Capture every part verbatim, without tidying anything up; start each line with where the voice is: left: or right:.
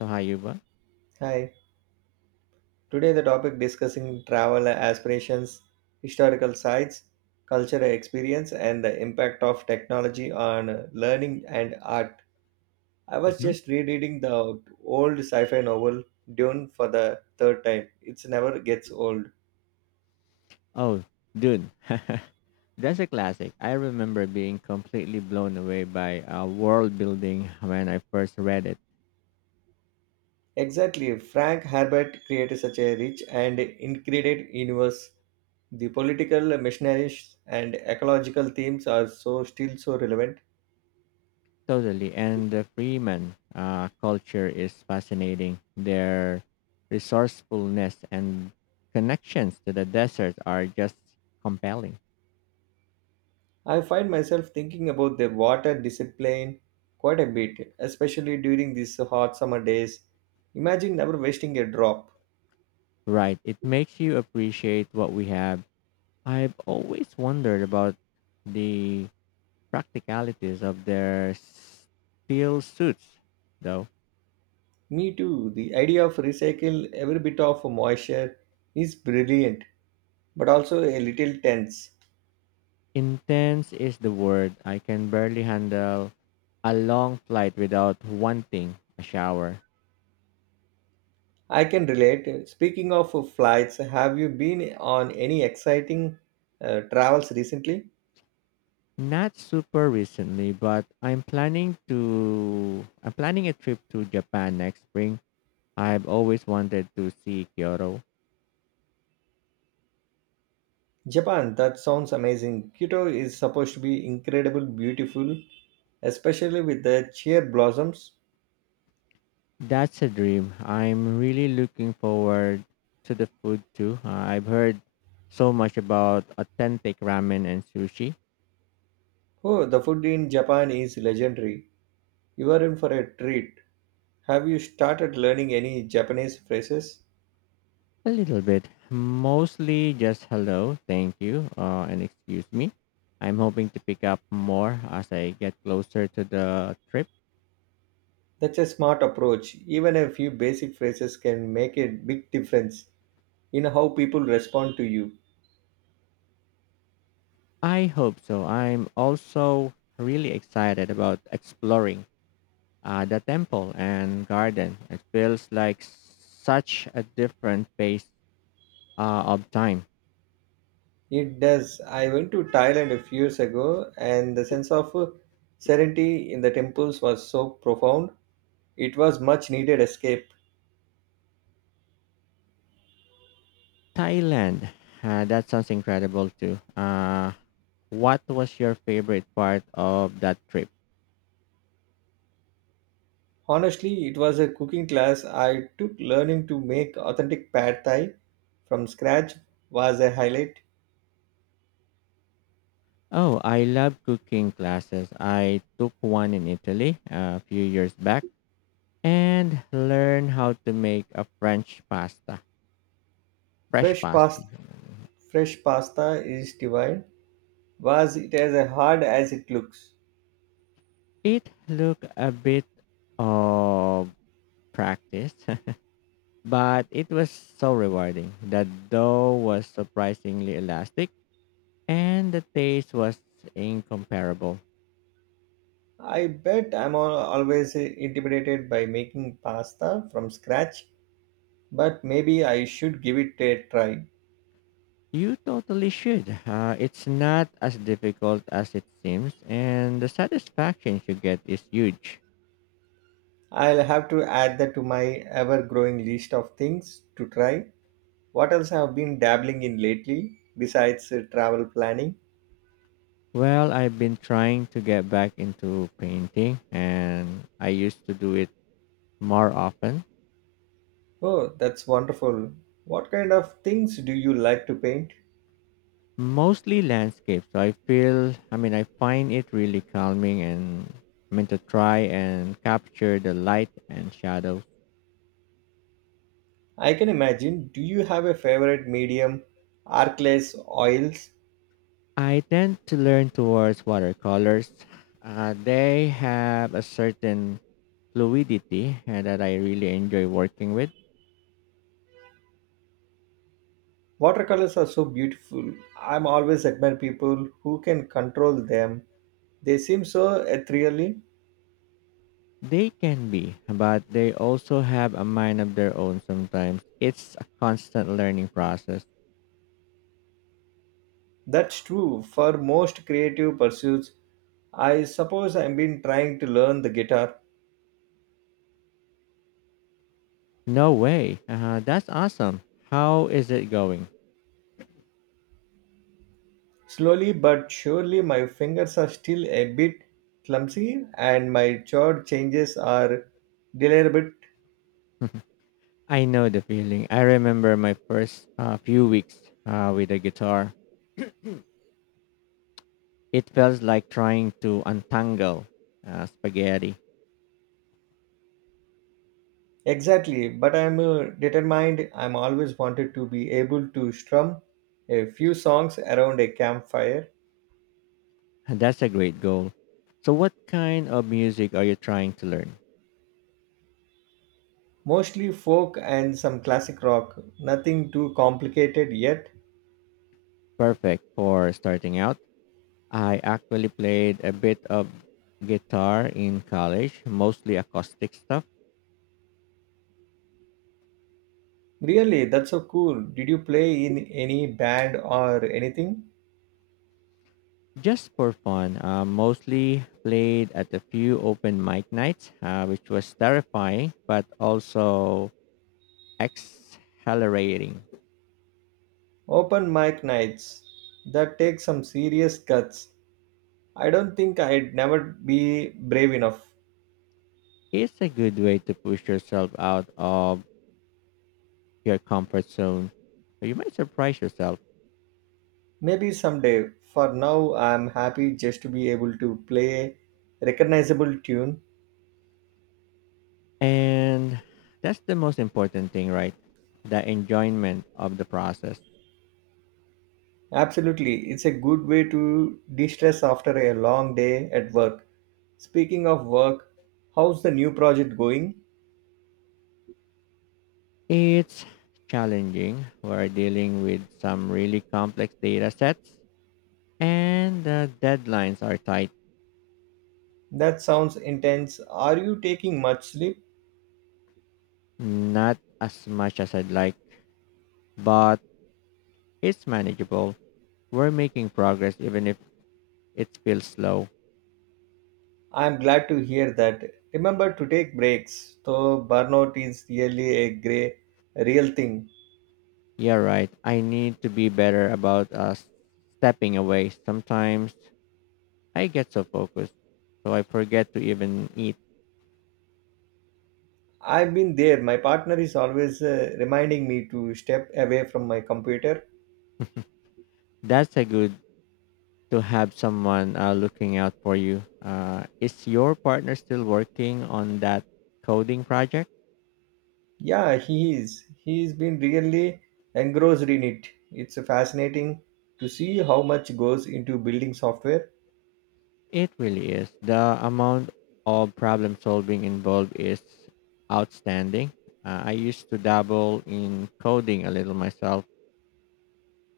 left: So Hayuba?
right: Hi. Today the topic discussing travel aspirations, historical sites, cultural experience and the impact of technology on learning and art. I was
left: hmm
right: just rereading the old sci-fi novel Dune for the third time. It never gets old.
left: Oh, dude. That's a classic. I remember being completely blown away by uh, world building when I first read it.
right: Exactly. Frank Herbert created such a rich and incredible universe. The political, missionaries and ecological themes are so still so relevant.
left: Totally. And the Freeman uh, culture is fascinating. Their resourcefulness and connections to the desert are just compelling.
right: I find myself thinking about the water discipline quite a bit, especially during these hot summer days. Imagine never wasting a drop.
left: Right. It makes you appreciate what we have. I've always wondered about the practicalities of their steel suits, though.
right: Me too. The idea of recycle every bit of moisture is brilliant, but also a little tense.
left: Intense is the word. I can barely handle a long flight without wanting a shower.
right: I can relate. Speaking of flights, have you been on any exciting uh, travels recently?
left: Not super recently, but I'm planning to I'm planning a trip to Japan next spring. I've always wanted to see Kyoto.
right: Japan, that sounds amazing. Kyoto is supposed to be incredible beautiful, especially with the cherry blossoms.
left: That's a dream. I'm really looking forward to the food too. Uh, I've heard so much about authentic ramen and sushi.
right: Oh, the food in Japan is legendary. You are in for a treat. Have you started learning any Japanese phrases?
left: A little bit. Mostly just hello, thank you, uh, and excuse me. I'm hoping to pick up more as I get closer to the trip.
right: That's a smart approach. Even a few basic phrases can make a big difference in how people respond to you.
left: I hope so. I'm also really excited about exploring uh, the temple and garden. It feels like such a different pace uh, of time.
right: It does. I went to Thailand a few years ago, and the sense of uh, serenity in the temples was so profound. It was much needed escape.
left: Thailand, uh, that sounds incredible too. Uh, what was your favorite part of that trip?
right: Honestly, it was a cooking class I took. Learning to make authentic pad thai from scratch was a highlight.
left: Oh, I love cooking classes. I took one in Italy uh, a few years back and learned how to make a French pasta, fresh
right: Fresh
left: pasta.
right: pasta, fresh pasta is divine. Was it as hard as it looks?
left: It took a bit of practice, but it was so rewarding. The dough was surprisingly elastic and the taste was incomparable.
right: I bet I'm al- always intimidated by making pasta from scratch, but maybe I should give it a try.
left: You totally should. Uh, it's not as difficult as it seems, and the satisfaction you get is huge.
right: I'll have to add that to my ever-growing list of things to try. What else have been dabbling in lately besides uh, travel planning?
left: Well, I've been trying to get back into painting and I used to do it more often,
right: Oh, that's wonderful. What kind of things do you like to paint?
left: mostly landscapes. So I feel, I mean, I find it really calming and I mean to try and capture the light and shadows.
right: I can imagine. Do you have a favorite medium? Arcless oils?
left: I tend to learn towards watercolors. Uh, they have a certain fluidity uh, that I really enjoy working with.
right: Watercolors are so beautiful. I'm always admire people who can control them. They seem so ethereally.
left: They can be, but they also have a mind of their own sometimes. It's a constant learning process.
right: That's true for most creative pursuits. I suppose I've been trying to learn the guitar.
left: No way. Uh, that's awesome. How is it going?
right: Slowly but surely, my fingers are still a bit clumsy and my chord changes are delayed.
left: I know the feeling. I remember my first uh, few weeks uh, with the guitar. It felt like trying to untangle uh, spaghetti.
right: Exactly, but I'm uh, determined. I'm always wanted to be able to strum a few songs around a campfire,
left: That's a great goal. So, what kind of music are you trying to learn?
right: mostly folk and some classic rock. Nothing too complicated yet.
left: Perfect for starting out. I actually played a bit of guitar in college, mostly acoustic stuff,
right: Really, that's so cool. Did you play in any band or anything?
left: just for fun. Uh, mostly played at a few open mic nights, uh, which was terrifying but also exhilarating.
right: Open mic nights. That takes some serious guts. I don't think I'd never be brave enough.
left: It's a good way to push yourself out of your comfort zone. You might surprise yourself.
right: Maybe someday. For now, I'm happy just to be able to play a recognizable tune.
left: And that's the most important thing, right? The enjoyment of the process.
right: Absolutely. It's a good way to de-stress after a long day at work. Speaking of work, how's the new project going?
left: It's challenging. We're dealing with some really complex data sets, and the deadlines are tight.
right: That sounds intense. Are you taking much sleep?
left: Not as much as I'd like, but it's manageable. We're making progress, even if it feels slow.
right: I'm glad to hear that. Remember to take breaks. So burnout is really a gray real thing.
left: Yeah, right. I need to be better about uh, stepping away. Sometimes I get so focused, so I forget to even eat.
right: I've been there. My partner is always uh, reminding me to step away from my computer.
left: That's a good to have someone uh, looking out for you. Uh, is your partner still working on that coding project?
right: Yeah, he is. He's been really engrossed in it. It's fascinating to see how much goes into building software.
left: It really is. The amount of problem solving involved is outstanding. Uh, I used to dabble in coding a little myself,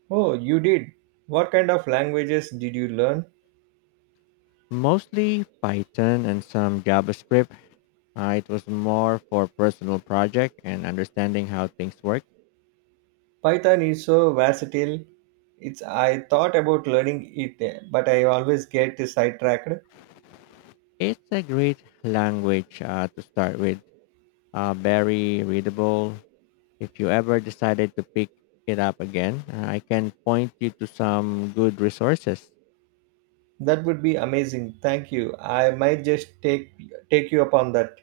right: Oh, you did. What kind of languages did you learn?
left: mostly Python and some JavaScript. Uh, it was more for personal project and understanding how things work.
right: Python is so versatile. It's I thought about learning it, but I always get sidetracked.
left: It's a great language uh, to start with, uh, very readable. If you ever decided to pick it up again, uh, I can point you to some good resources.
right: That would be amazing. Thank you. I might just take take you upon that.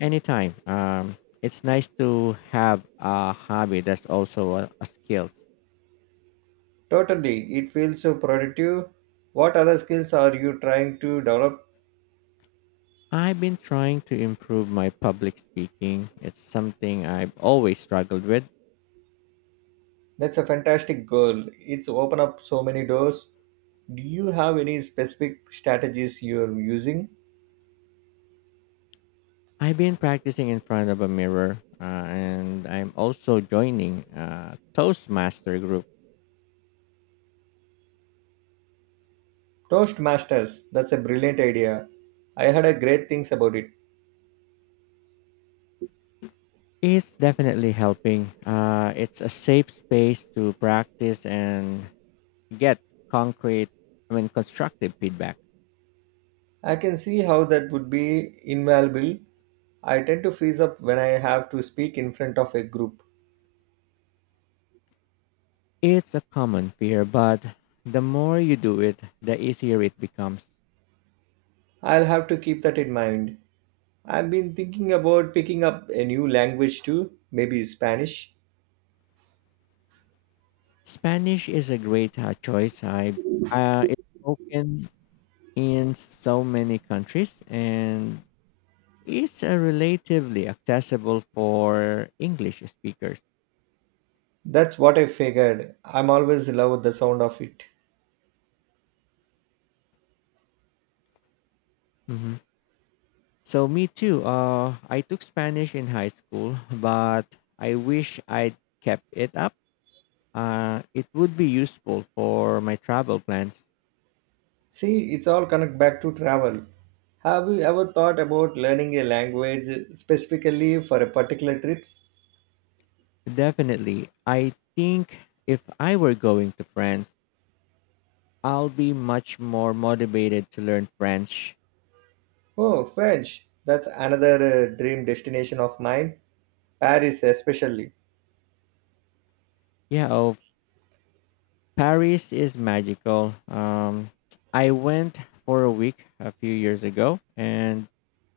left: Anytime. Um, it's nice to have a hobby that's also a, a skill.
right: Totally. It feels so productive. What other skills are you trying to develop?
left: I've been trying to improve my public speaking. It's something I've always struggled with.
right: That's a fantastic goal. It's open up so many doors. Do you have any specific strategies you're using?
left: I've been practicing in front of a mirror, uh, and I'm also joining a Toastmaster group.
right: Toastmasters, that's a brilliant idea. I heard a great things about it.
left: It's definitely helping. Uh, it's a safe space to practice and get concrete, I mean, constructive feedback.
right: I can see how that would be invaluable. I tend to freeze up when I have to speak in front of a group.
left: It's a common fear, but the more you do it, the easier it becomes.
right: I'll have to keep that in mind. I've been thinking about picking up a new language too, maybe Spanish.
left: Spanish is a great uh, choice. I uh, It's spoken in so many countries, and it's uh, relatively accessible for English speakers.
right: That's what I figured. I'm always love the sound of it.
left: Mhm. So me too. Uh, I took Spanish in high school, but I wish I'd kept it up. Uh, it would be useful for my travel plans.
right: See, it's all connect back to travel. Have you ever thought about learning a language specifically for a particular trip?
left: Definitely. I think if I were going to France, I'll be much more motivated to learn French.
right: Oh, French. That's another uh, dream destination of mine. Paris, especially.
left: Yeah, oh, Paris is magical. Um, I went for a week a few years ago and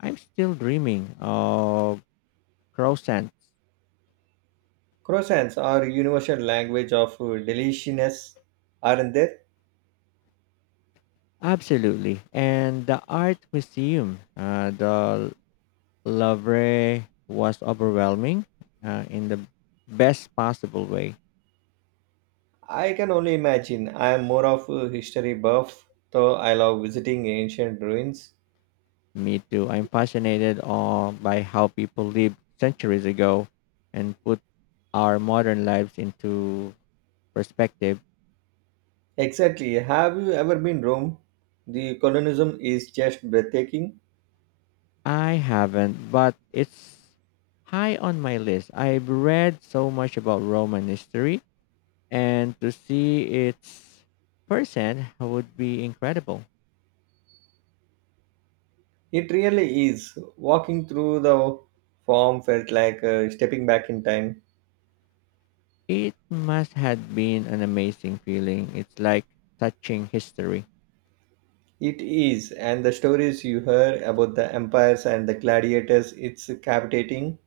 left: I'm still dreaming of croissants.
right: Croissants are universal language of uh, deliciousness, aren't they?
left: Absolutely. And the art museum, uh, the Lovre was overwhelming uh, in the best possible way.
right: I can only imagine. I am more of a history buff, though I love visiting ancient ruins.
left: Me too. I'm fascinated on by how people lived centuries ago and put our modern lives into perspective.
right: Exactly. Have you ever been Rome? The colonism is just breathtaking.
left: I haven't, but it's high on my list. I've read so much about Roman history, and to see its person would be incredible.
right: It really is. Walking through the farm felt like uh, stepping back in time.
left: It must have been an amazing feeling. It's like touching history.
right: It is, and the stories you hear about the empires and the gladiators, it's captivating.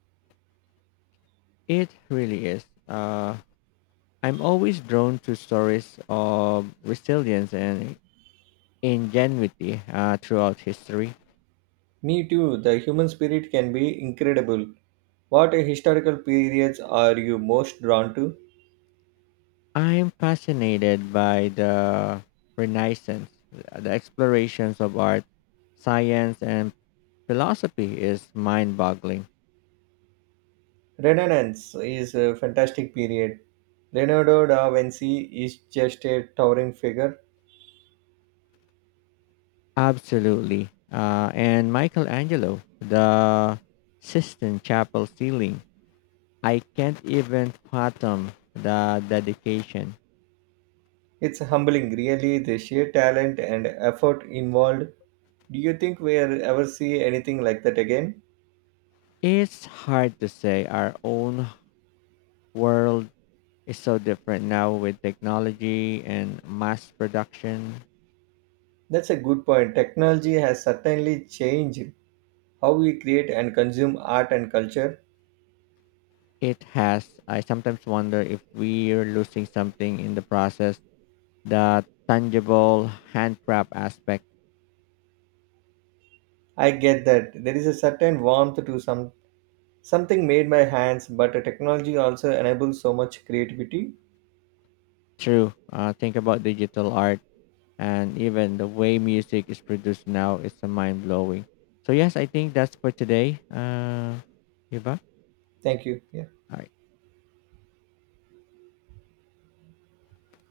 left: It really is. Uh, I'm always drawn to stories of resilience and ingenuity uh, throughout history.
right: Me too, the human spirit can be incredible. What historical periods are you most drawn to?
left: I'm fascinated by the Renaissance, the explorations of art, science, and philosophy is mind boggling.
right: Renaissance is a fantastic period. Leonardo da Vinci is just a towering figure.
left: Absolutely. Uh, and Michelangelo, the Sistine Chapel ceiling I can't even fathom the dedication.
right: It's humbling, really, the sheer talent and effort involved. Do you think we'll ever see anything like that again?
left: It's hard to say. Our own world is so different now with technology and mass production.
right: That's a good point. Technology has certainly changed how we create and consume art and culture.
left: It has, I sometimes wonder if we're losing something in the process, the tangible handcraft aspect.
right: I get that. There is a certain warmth to some something made by hands, but technology also enables so much creativity.
left: True. Uh, think about digital art and even the way music is produced now is mind blowing. So, yes, I think that's for today. Uh, Yuba?
right: Thank you. Yeah.
left: All right.